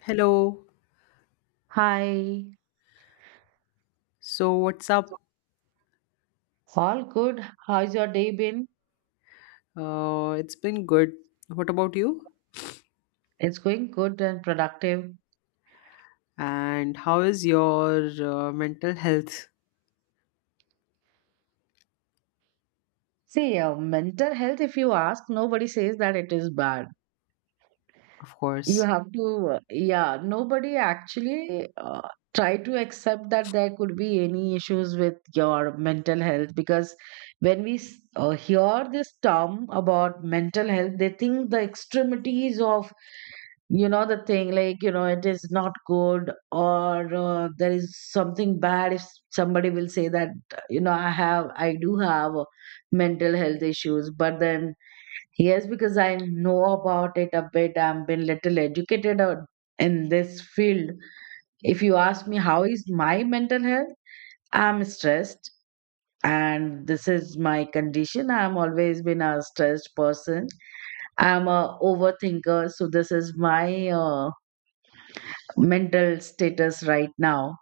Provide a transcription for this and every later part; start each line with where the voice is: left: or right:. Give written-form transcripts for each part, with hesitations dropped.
left: Hello.
right: Hi,
left: So, what's up?
right: all good. How's your day been?
left: It's been good. What about you?
right: It's going good and productive.
left: And how is your mental health,
right: See, mental health, if you ask, nobody says that it is bad.
left: of
right: You
left: course?
right: have to, yeah, nobody actually try to accept that there could be any issues with your mental health because when we hear this term about mental health, they think the extremities of, you know, the thing, like, you know, it is not good, or there is something bad if somebody will say that, you know, I do have mental health issues. But then yes, because I know about it a bit, I've been little educated in this field. If you ask me how is my mental health, I'm stressed, and this is my condition. I'm always been a stressed person. I'm a overthinker, so this is my mental status right now,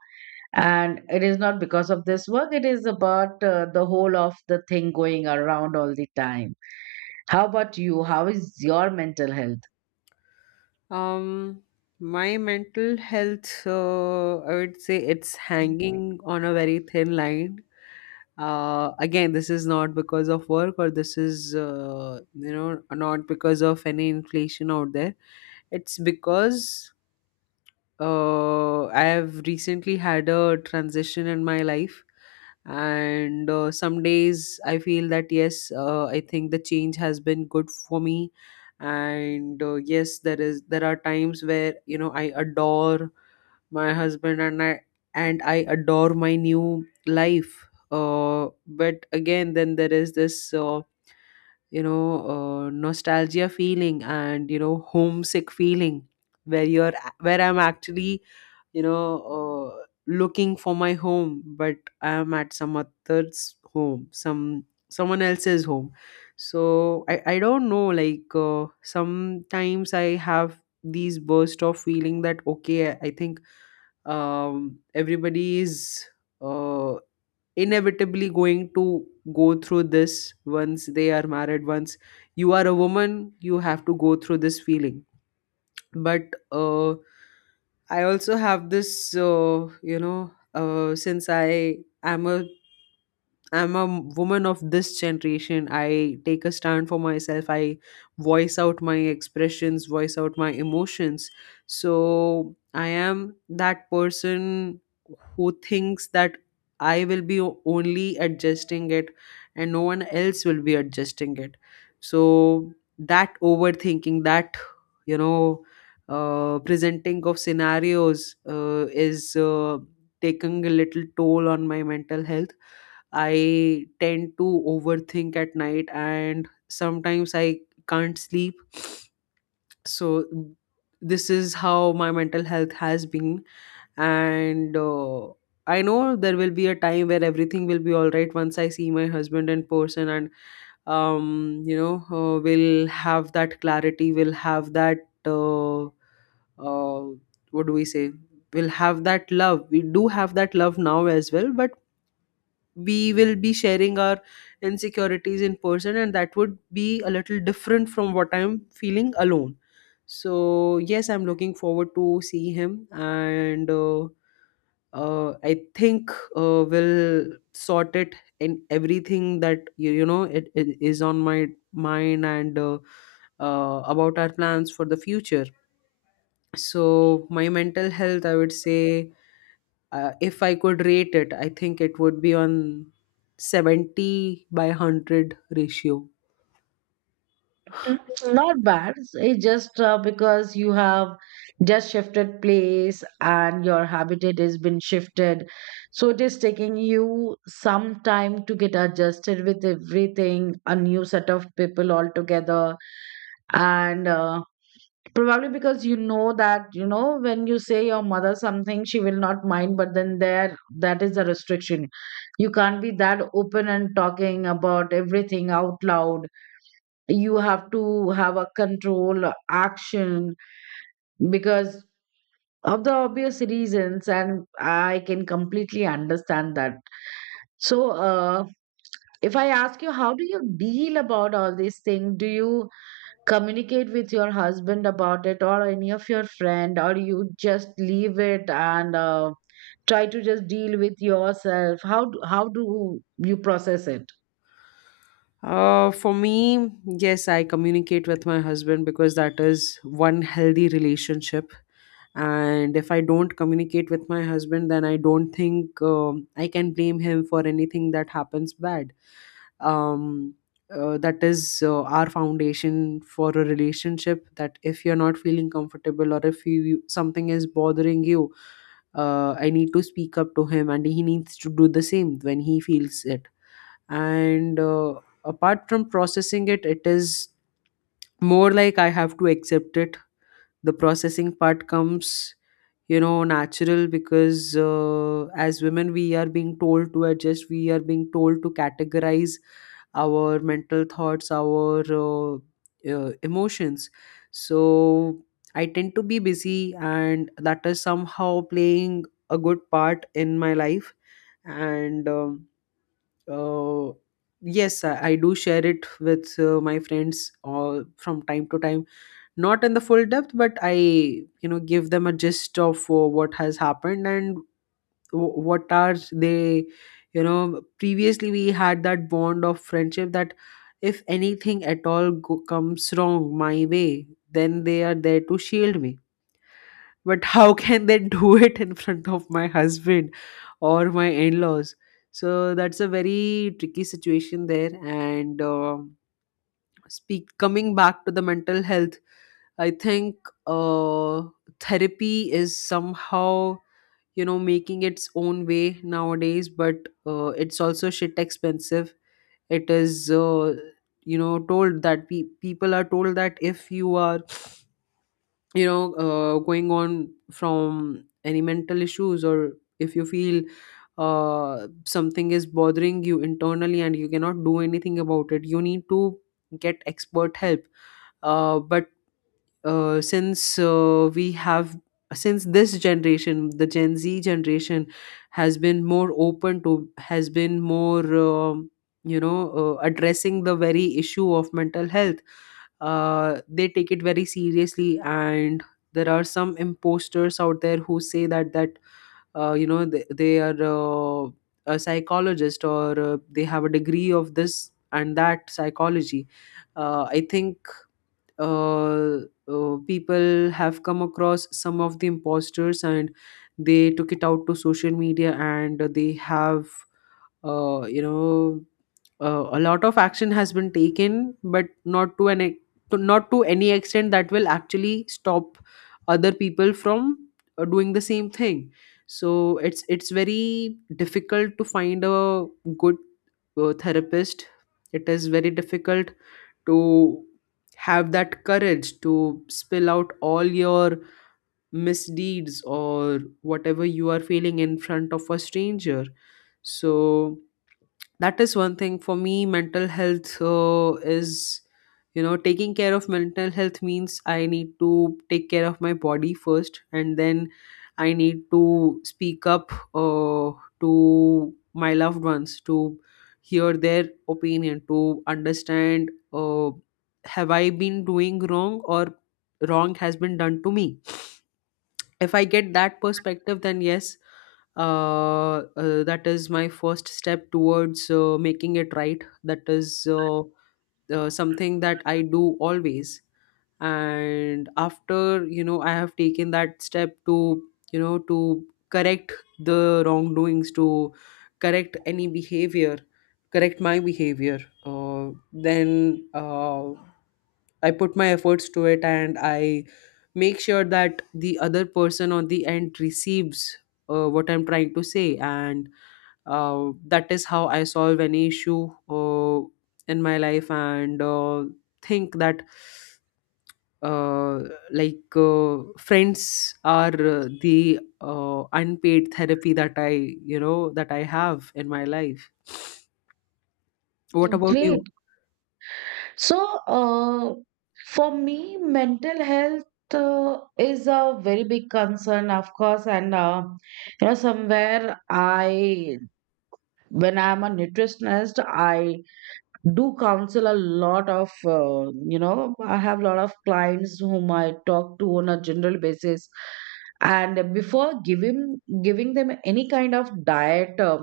right: and it is not because of this work, it is about the whole of the thing going around all the time. How about you, how is your mental health?
left: Um, my mental health, I would say it's hanging on a very thin line. Again, this is not because of work or this is, not because of any inflation out there. It's because I have recently had a transition in my life, and some days I feel that yes, I think the change has been good for me, and yes, there are times where you know I adore my husband and I adore my new life. But again, then there is this nostalgia feeling and you know homesick feeling where you're where I'm actually you know uh, looking for my home, but I am at some other's home some someone else's home. So I don't know, like sometimes I have these bursts of feeling that okay, I think, everybody is uh, inevitably going to go through this. Once they are married, once you are a woman, you have to go through this feeling. But I also have this, since I'm a woman of this generation. I take a stand for myself. I voice out my expressions, voice out my emotions. So I am that person who thinks that I will be only adjusting it, and no one else will be adjusting it. So that overthinking, that, you know, presenting of scenarios is taking a little toll on my mental health. I tend to overthink at night, and sometimes I can't sleep. So, this is how my mental health has been. And I know there will be a time where everything will be all right once I see my husband in person, and, we'll have that clarity, we'll have that. Uh, uh, what do we say? We'll have that love. We do have that love now as well, but we will be sharing our insecurities in person, and that would be a little different from what I'm feeling alone. So yes, I'm looking forward to see him, and I think we'll sort it and everything that you know it is on my mind and about our plans for the future. So my mental health, I would say, if I could rate it, I think it would be on 70 by 100 ratio.
right: Mm, not bad, it's just because you have just shifted place and your habitat has been shifted, so it is taking you some time to get adjusted with everything, a new set of people altogether. And probably because you know that, you know, when you say your mother something, she will not mind, but then there, that is the restriction. You can't be that open and talking about everything out loud. You have to have a control action because of the obvious reasons, and I can completely understand that. So, if I ask you, how do you deal about all these things? Do you communicate with your husband about it, or any of your friend, or you just leave it and try to just deal with yourself? How do you process it?
left: For me, yes, I communicate with my husband, because that is one healthy relationship. And if I don't communicate with my husband, then I don't think I can blame him for anything that happens bad. Um, that is our foundation for a relationship. That if you're not feeling comfortable, or if you something is bothering you, I need to speak up to him, and he needs to do the same when he feels it. And apart from processing it, it is more like I have to accept it. The processing part comes, you know, natural because as women we are being told to adjust, we are being told to categorize our mental thoughts, our emotions. So I tend to be busy, and that is somehow playing a good part in my life. And uh, yes I do share it with my friends all from time to time, not in the full depth, but I, you know, give them a gist of what has happened. And what are they, you know, previously we had that bond of friendship that if anything at all comes wrong my way, then they are there to shield me. But how can they do it in front of my husband or my in-laws? So that's a very tricky situation there. And um, speak coming back to the mental health, I think uh, therapy is somehow, you know, making its own way nowadays. But it's also shit expensive. It is, you know, told that people are told that if you are, you know, going on from any mental issues, or if you feel something is bothering you internally and you cannot do anything about it, you need to get expert help. But since we have, since this generation, the gen z generation, has been more open to, has been more, addressing the very issue of mental health. They take it very seriously, and there are some imposters out there who say that you know they are a psychologist or they have a degree of this and that psychology. I think uh, People have come across some of the imposters, and they took it out to social media, and they have, uh, you know a lot of action has been taken, but not to to, not to any extent that will actually stop other people from doing the same thing. So it's very difficult to find a good therapist. It is very difficult to have that courage to spill out all your misdeeds or whatever you are feeling in front of a stranger. So that is one thing. For me, mental health is, you know, taking care of mental health means I need to take care of my body first, and then I need to speak up uh, to my loved ones, to hear their opinion, to understand, have I been doing wrong, or wrong has been done to me. If I get that perspective, then yes, that is my first step towards making it right. That is something that I do always. And after, you know, I have taken that step to, you know, to correct the wrongdoings, to correct any behavior, correct my behavior, then I put my efforts to it, and I make sure that the other person on the end receives what I'm trying to say. And that is how I solve any issue in my life. And think that uh, friends are the unpaid therapy that I, you know, that I have in my life. What about you?
right: Great. So uh, for me, mental health is a very big concern, of course. And you know, somewhere, I, when I'm a nutritionist, I do counsel a lot of, you know, I have a lot of clients whom I talk to on a general basis. And before giving them any kind of diet, uh,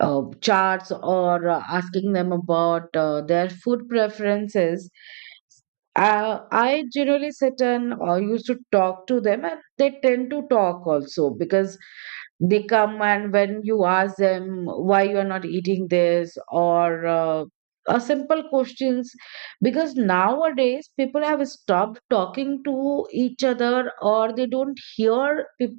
right: uh, charts, or asking them about their food preferences. I generally sit and used to talk to them, and they tend to talk also because they come, and when you ask them why you are not eating this or simple questions, because nowadays people have stopped talking to each other, or they don't hear peop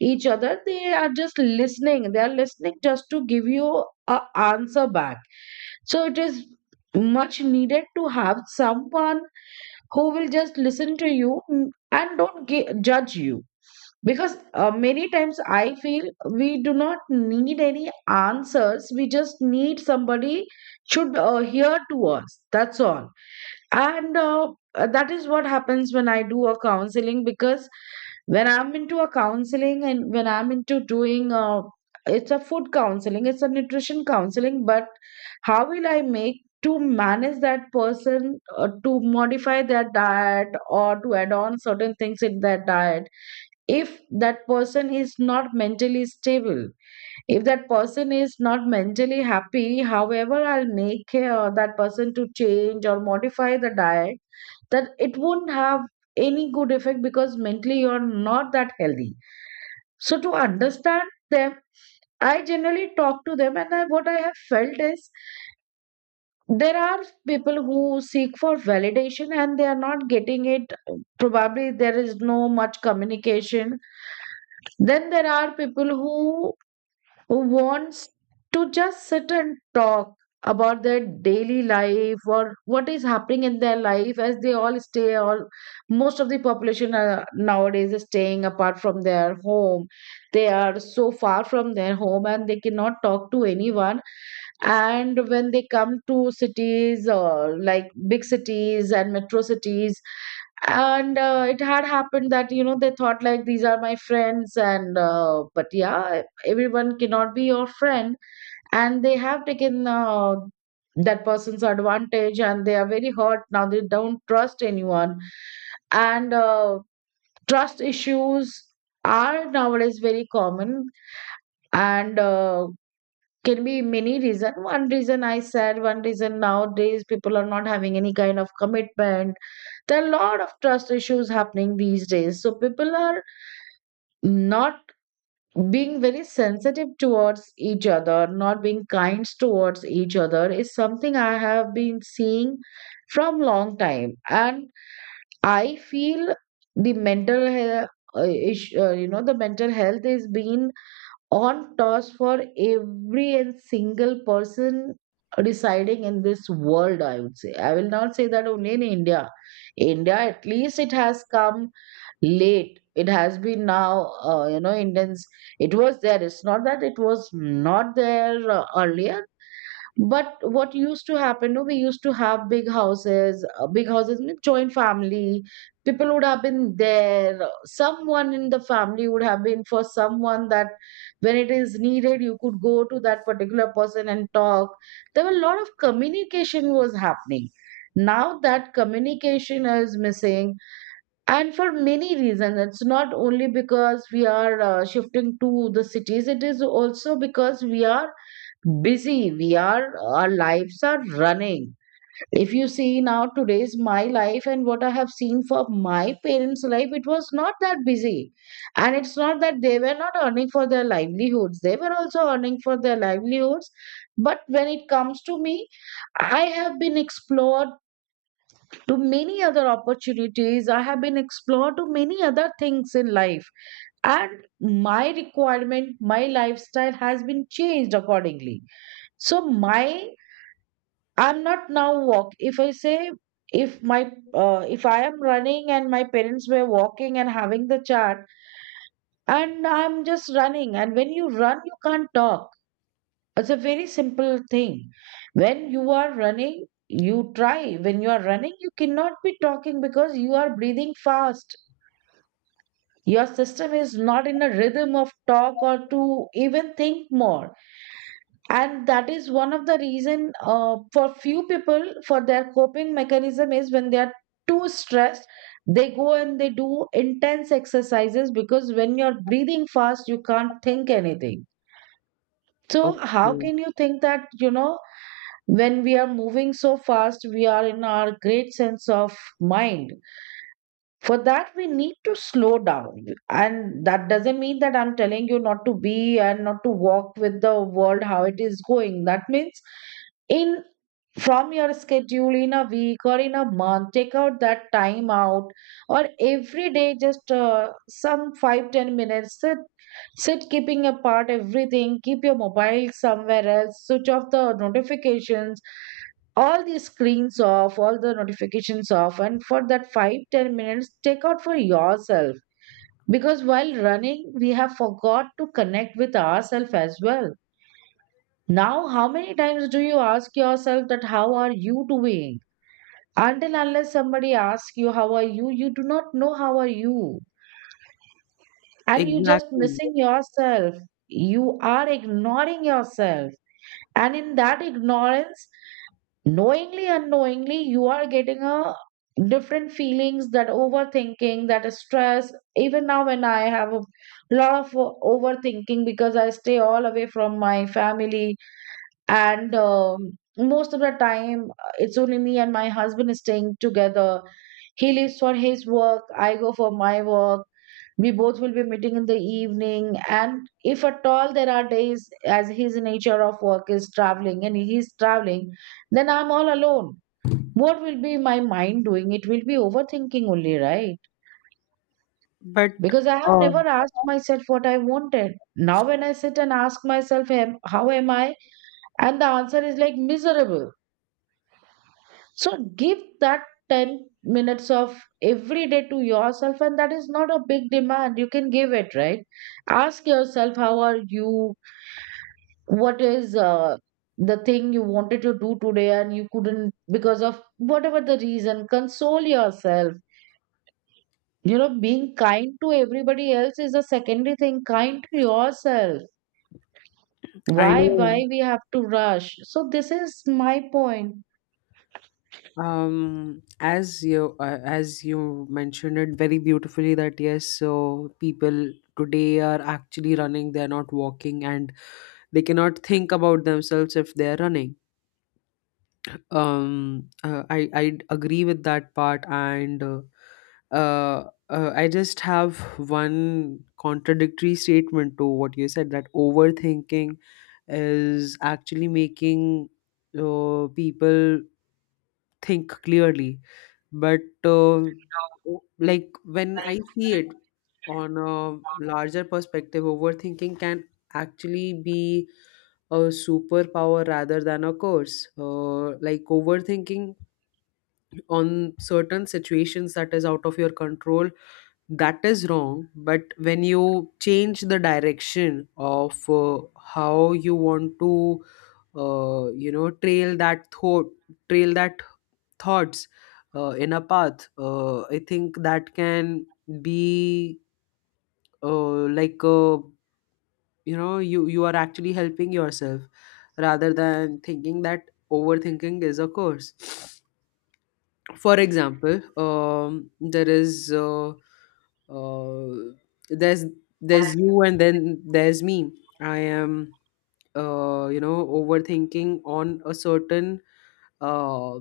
right: each other. They are just listening, they are listening just to give you a answer back. So it is much needed to have someone who will just listen to you, mm, and don't judge you. Because many times I feel we do not need any answers, we just need somebody should hear to us, that's all. And that is what happens when I do a counseling. Because when I'm into a counseling, and when I'm into doing a, it's a food counseling, it's a nutrition counseling, but how will I make to manage that person to modify their diet or to add on certain things in their diet if that person is not mentally stable, if that person is not mentally happy, however I'll make that person to change or modify the diet, that it won't have any good effect because mentally you're not that healthy. So to understand them, I generally talk to them, and I, what I have felt is, there are people who seek for validation and they are not getting it. Probably there is no much communication. Then there are people who wants to just sit and talk about their daily life, or what is happening in their life, as they all stay all, most of the population are nowadays is staying apart from their home. They are so far from their home, and they cannot talk to anyone. And when they come to cities, or like big cities and metro cities, and it had happened that, you know, they thought like these are my friends, and but yeah, everyone cannot be your friend, and they have taken that person's advantage, and they are very hurt now, they don't trust anyone. And trust issues are nowadays very common. And can be many reason. One reason, I said one reason, nowadays people are not having any kind of commitment. There are a lot of trust issues happening these days, so people are not being very sensitive towards each other, not being kind towards each other, is something I have been seeing from long time. And I feel the mental health, you know, the mental health is being on toss for every and single person residing in this world, I would say. I will not say that only in India. India, at least it has come late, it has been now, you know, Indians, it was there, it's not that it was not there earlier, but what used to happen, no, we used to have big houses. Big houses mean joint family. People would have been there, someone in the family would have been for someone, that when it is needed you could go to that particular person and talk. There were a lot of communication was happening. Now that communication is missing, and for many reasons. It's not only because we are shifting to the cities, it is also because we are busy, we are, our lives are running. If you see now today's my life, and what I have seen for my parents life, it was not that busy. And it's not that they were not earning for their livelihoods, they were also earning for their livelihoods. But when it comes to me, I have been explored to many other opportunities. I have been explored to many other things in life. And my requirement, my lifestyle has been changed accordingly. So my, I'm not now walk. If I say, if my if I am running and my parents were walking and having the chat, and I'm just running, and when you run you can't talk. It's a very simple thing. When you are running, you try, when you are running you cannot be talking because you are breathing fast. Your system is not in a rhythm of talk or to even think more. And that is one of the reason for few people, for their coping mechanism is, when they are too stressed, they go and they do intense exercises, because when you're breathing fast, you can't think anything. So how
left: Okay,
right: can you think that, you know, when we are moving so fast, we are in our great sense of mind? For that we need to slow down, and that doesn't mean that I'm telling you not to be and not to walk with the world how it is going. That means in, from your schedule in a week or in a month, take out that time out, or every day just some 5-10 minutes sit, sit keeping apart everything, keep your mobile somewhere else, switch off the notifications, all the screens off, all the notifications off, and for that 5-10 minutes, take out for yourself. Because while running, we have forgot to connect with ourselves as well. Now, how many times do you ask yourself that how are you doing? Until unless somebody asks you how are you, you do not know how are you, and you just
left: exactly.
right: missing yourself. You are ignoring yourself, and in that ignorance knowingly unknowingly you are getting a different feelings, that overthinking, that stress. Even now when I have a lot of overthinking, because I stay all away from my family, and most of the time it's only me and my husband staying together. He lives for his work, I go for my work, we both will be meeting in the evening. And if at all there are days, as his nature of work is traveling and he's traveling, then I'm all alone. What will be my mind doing? It will be overthinking only, right?
left: But
right: Because I have
left: uh,
right: never asked myself what I wanted. Now, when I sit and ask myself, "Am- how am I?" And the answer is like miserable. So, give that 10 minutes of every day to yourself, and that is not a big demand. You can give it, right? Ask yourself how are you, what is the thing you wanted to do today and you couldn't because of whatever the reason. Console yourself. You know, being kind to everybody else is a secondary thing. Kind to yourself.
left: I
right: Why
left: know,
right: we have to rush? So this is my point.
left: um, as you, as you mentioned it very beautifully, that yes, so people today are actually running, they're not walking, and they cannot think about themselves if they're running. I agree with that part, and I just have one contradictory statement to what you said, that overthinking is actually making people think clearly. But like when I see it on a larger perspective, overthinking can actually be a superpower rather than a curse. Like overthinking on certain situations that is out of your control, that is wrong. But when you change the direction of how you want to, trail that thought, trail that thoughts in a path, I think that can be, uh, like uh, you know, you are actually helping yourself rather than thinking that overthinking is a curse. For example, there is, uh, there's there's you and then there's me. I am, you know, overthinking on a certain uh,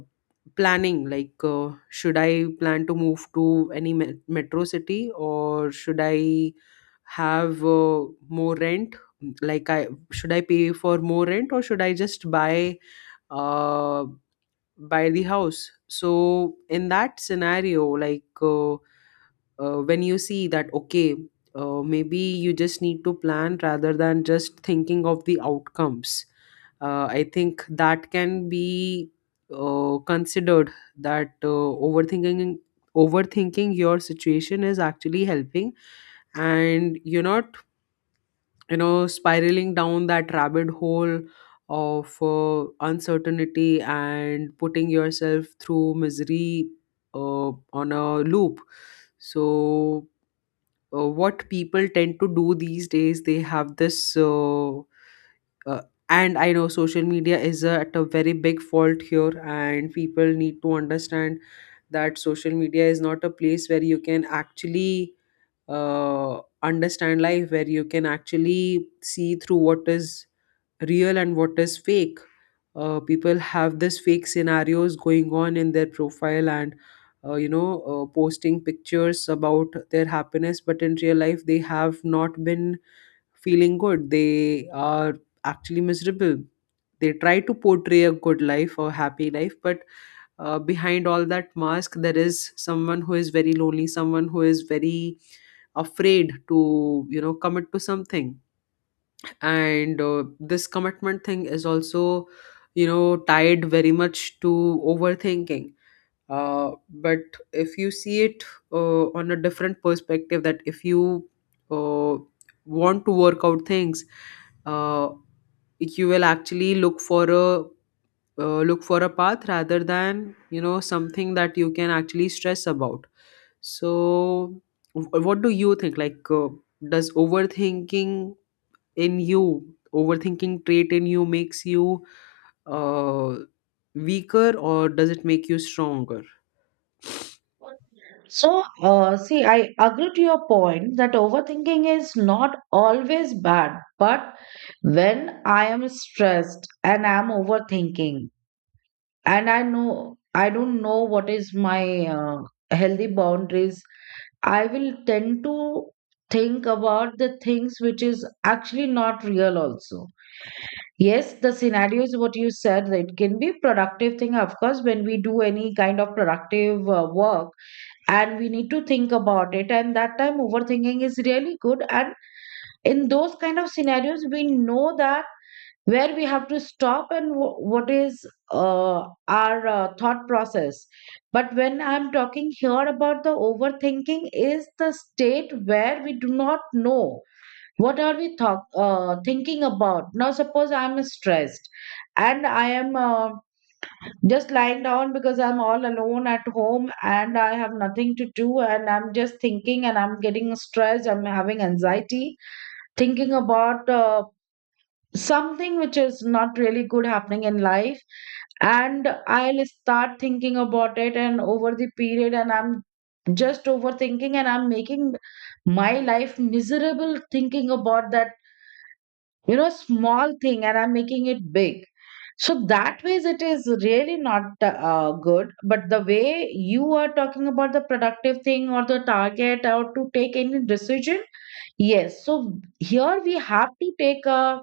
left: planning, like should I plan to move to any metro city, or should I have more rent, like I should I pay for more rent or should I just buy uh, buy the house. So in that scenario, when you see that okay, maybe you just need to plan rather than just thinking of the outcomes. I think that can be considered, that overthinking your situation is actually helping, and you're not, you know, spiraling down that rabbit hole of uncertainty and putting yourself through misery uh, on a loop. So what people tend to do these days, they have this, uh, and I know social media is at a very big fault here, and people need to understand that social media is not a place where you can actually understand life, where you can actually see through what is real and what is fake. Uh, people have this fake scenarios going on in their profile, and you know, posting pictures about their happiness, but in real life they have not been feeling good, they are actually miserable. They try to portray a good life or happy life, but behind all that mask there is someone who is very lonely, someone who is very afraid to, you know, commit to something. And this commitment thing is also, you know, tied very much to overthinking. Uh, but if you see it on a different perspective, that if you uh, want to work out things, uh, you will actually look for a path rather than, you know, something that you can actually stress about. So what do you think, does overthinking in you, overthinking trait in you, makes you uh, weaker, or does it make you stronger?
right: So see, I agree to your point that overthinking is not always bad. But when I am stressed and I am overthinking, and I know I don't know what is my uh, healthy boundaries, I will tend to think about the things which is actually not real also. Yes, the scenarios what you said, that it can be productive thing. Of course, when we do any kind of productive work and we need to think about it, and that time overthinking is really good. And in those kind of scenarios we know that where we have to stop and what is uh, our thought process. But when I'm talking here about the overthinking is the state where we do not know what are we thinking about. Now suppose I'm stressed and I am just lying down because I'm all alone at home and I have nothing to do, and I'm just thinking and I'm getting stressed, I'm having anxiety, thinking about something which is not really good happening in life. And I'll start thinking about it, and over the period, and I'm just overthinking and I'm making my life miserable thinking about that, you know, small thing, and I'm making it big. So that ways it is really not good. But the way you are talking about the productive thing or the target or to take any decision, yes, so here we have to take a,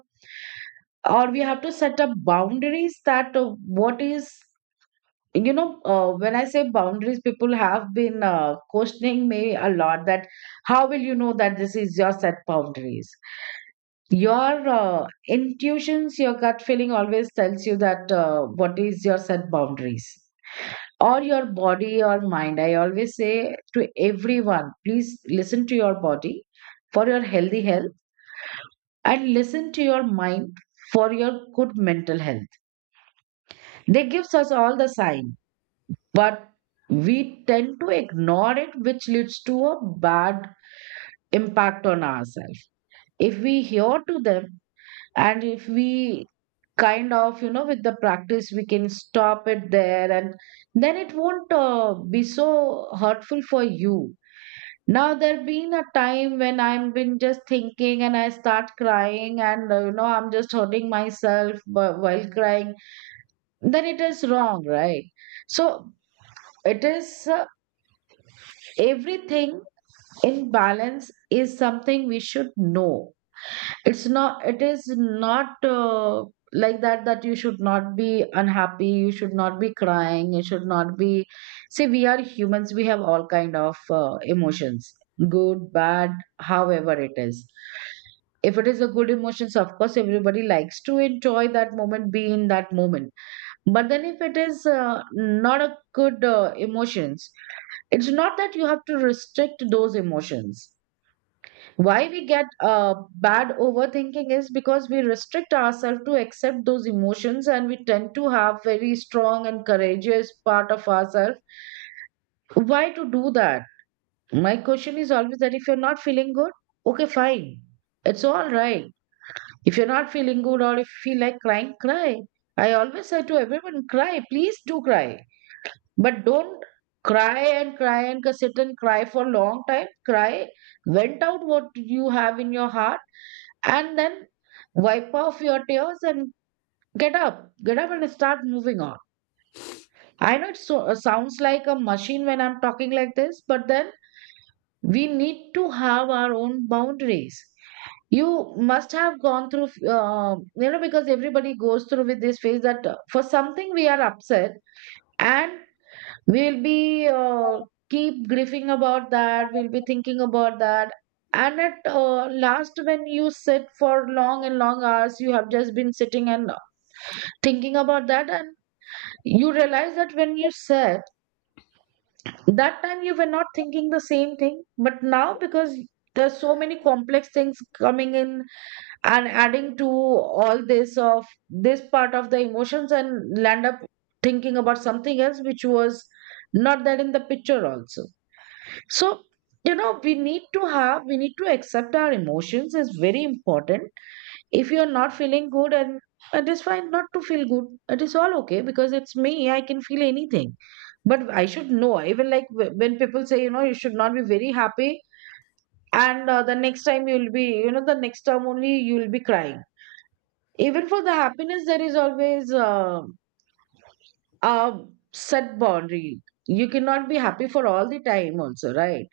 right: or we have to set up boundaries that what is, you know, when I say boundaries, people have been questioning me a lot that how will you know that this is your set boundaries. Your intuitions, your gut feeling always tells you that what is your set boundaries, or your body or mind. I always say to everyone, please listen to your body for your healthy health, and listen to your mind for your good mental health. They gives us all the sign, but we tend to ignore it, which leads to a bad impact on ourselves. If we hear to them, and if we kind of, you know, with the practice, we can stop it there, and then it won't be so hurtful for you. Now there been a time when I've been just thinking and I start crying, and you know, I'm just hurting myself while crying. Then it is wrong, right? So it is. Everything in balance is something we should know. It's not, it is not like that, that you should not be unhappy, you should not be crying, you should not be. See, we are humans, we have all kind of emotions, good, bad, however it is. If it is a good emotions, of course everybody likes to enjoy that moment, be in that moment. But then if it is not a good emotions, it's not that you have to restrict those emotions. Why we get bad overthinking is because we restrict ourselves to accept those emotions, and we tend to have very strong and courageous part of ourselves. Why to do that? My question is always that if you're not feeling good, okay, fine. It's all right. If you're not feeling good or if you feel like crying, cry. I always say to everyone, cry, please do cry. But don't cry and cry and sit and cry for a long time. Cry, vent out what you have in your heart, and then wipe off your tears and get up. Get up and start moving on. I know it so, sounds like a machine when I'm talking like this, but then we need to have our own boundaries. You must have gone through, you know, because everybody goes through with this phase that for something we are upset, and we'll be keep grieving about that. We'll be thinking about that. And at last, when you sit for long and long hours, you have just been sitting and thinking about that, and you realize that when you sat, that time you were not thinking the same thing. But now, because there's so many complex things coming in and adding to all this of this part of the emotions, and land up thinking about something else which was not that in the picture also. So, you know, we need to have, we need to accept our emotions is very important. If you're not feeling good, and it is fine not to feel good, it is all okay because it's me, I can feel anything. But I should know, even like when people say, you know, you should not be very happy, and the next time you'll be, you know, the next time only you'll be crying. Even for the happiness, there is always a set boundary. You cannot be happy for all the time also, right?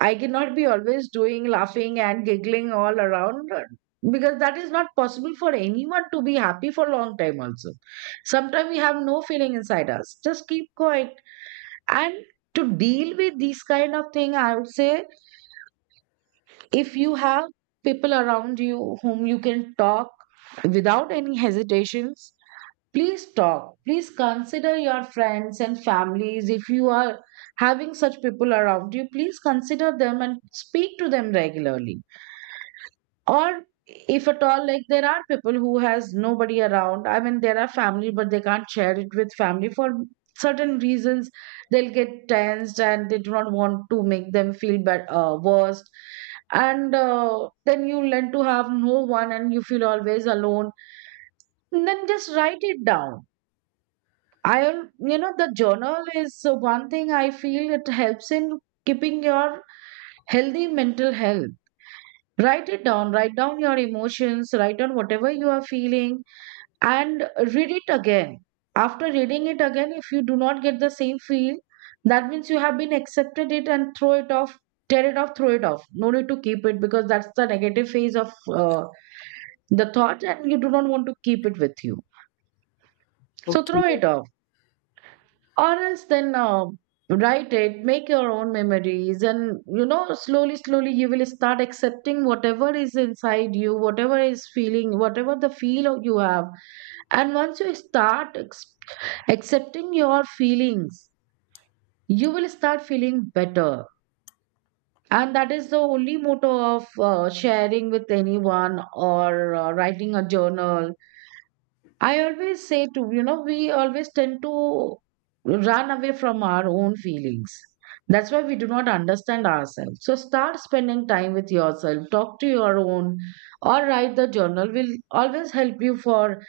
right: I cannot be always doing laughing and giggling all around because that is not possible for anyone to be happy for long time also. Sometimes we have no feeling inside us. Just keep quiet. And to deal with these kind of thing, I would say if you have people around you whom you can talk without any hesitations, please talk. Please consider your friends and families. If you are having such people around you, please consider them and speak to them regularly. Or if at all, like, there are people who has nobody around, I mean, there are family but they can't share it with family for certain reasons, they'll get tensed and they do not want to make them feel bad, worse. And then you learn to have no one and you feel always alone. And then just write it down. i am- you know, the journal is one thing I feel it helps in keeping your healthy mental health. Write it down, write down your emotions, write down whatever you are feeling, and read it again. After reading it again, if you do not get the same feel, that means you have been accepted it, and throw it off, tear it off, throw it off. No need to keep it, because that's the negative phase of the thought, and you do not want to keep it with you. So
left: Okay.
right: throw it off. Or else then write it, make your own memories, and you know, slowly slowly you will start accepting whatever is inside you, whatever is feeling, whatever the you have. And once you start accepting your feelings, you will start feeling better. And that is the only motto of sharing with anyone or writing a journal. I always say to, you know, we always tend to run away from our own feelings. That's why we do not understand ourselves. So start spending time with yourself, talk to your own, or write the journal, will always help you for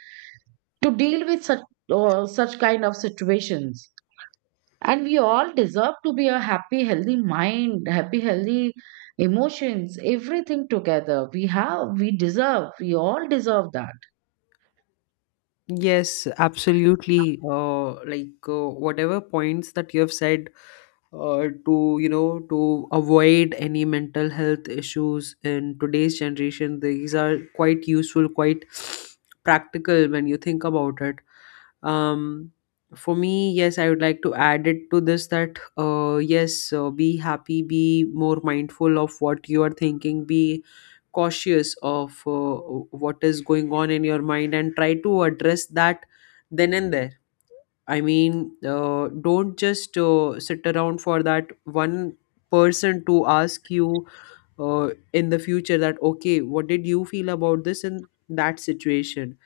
right: to deal with such such kind of situations. And we all deserve to be a happy, healthy mind, happy, healthy emotions, everything together. We have, we deserve, we all deserve that.
left: Yes, absolutely. Like whatever points that you have said, to, you know, to avoid any mental health issues in today's generation, these are quite useful, quite practical when you think about it. Um, for me, yes, I would like to add it to this that yes, be happy, be more mindful of what you are thinking, be cautious of what is going on in your mind, and try to address that then and there. I mean, don't just sit around for that one person to ask you in the future that okay, what did you feel about this in that situation.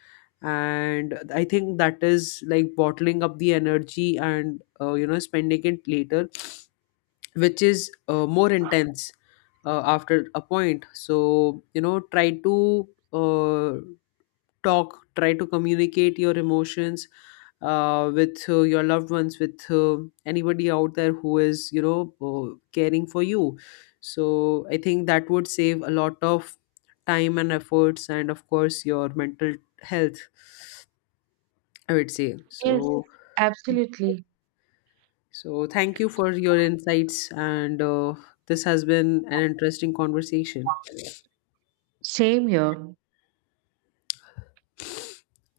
left: And I think that is like bottling up the energy and you know, spending it later, which is more intense after a point. So you know, try to talk, try to communicate your emotions with your loved ones, with anybody out there who is, you know, caring for you. So I think that would save a lot of time and efforts, and of course your mental health, I would say.
right: Yes,
left: So,
right: absolutely.
left: So, thank you for your insights, and this has been an interesting conversation.
right: Same here.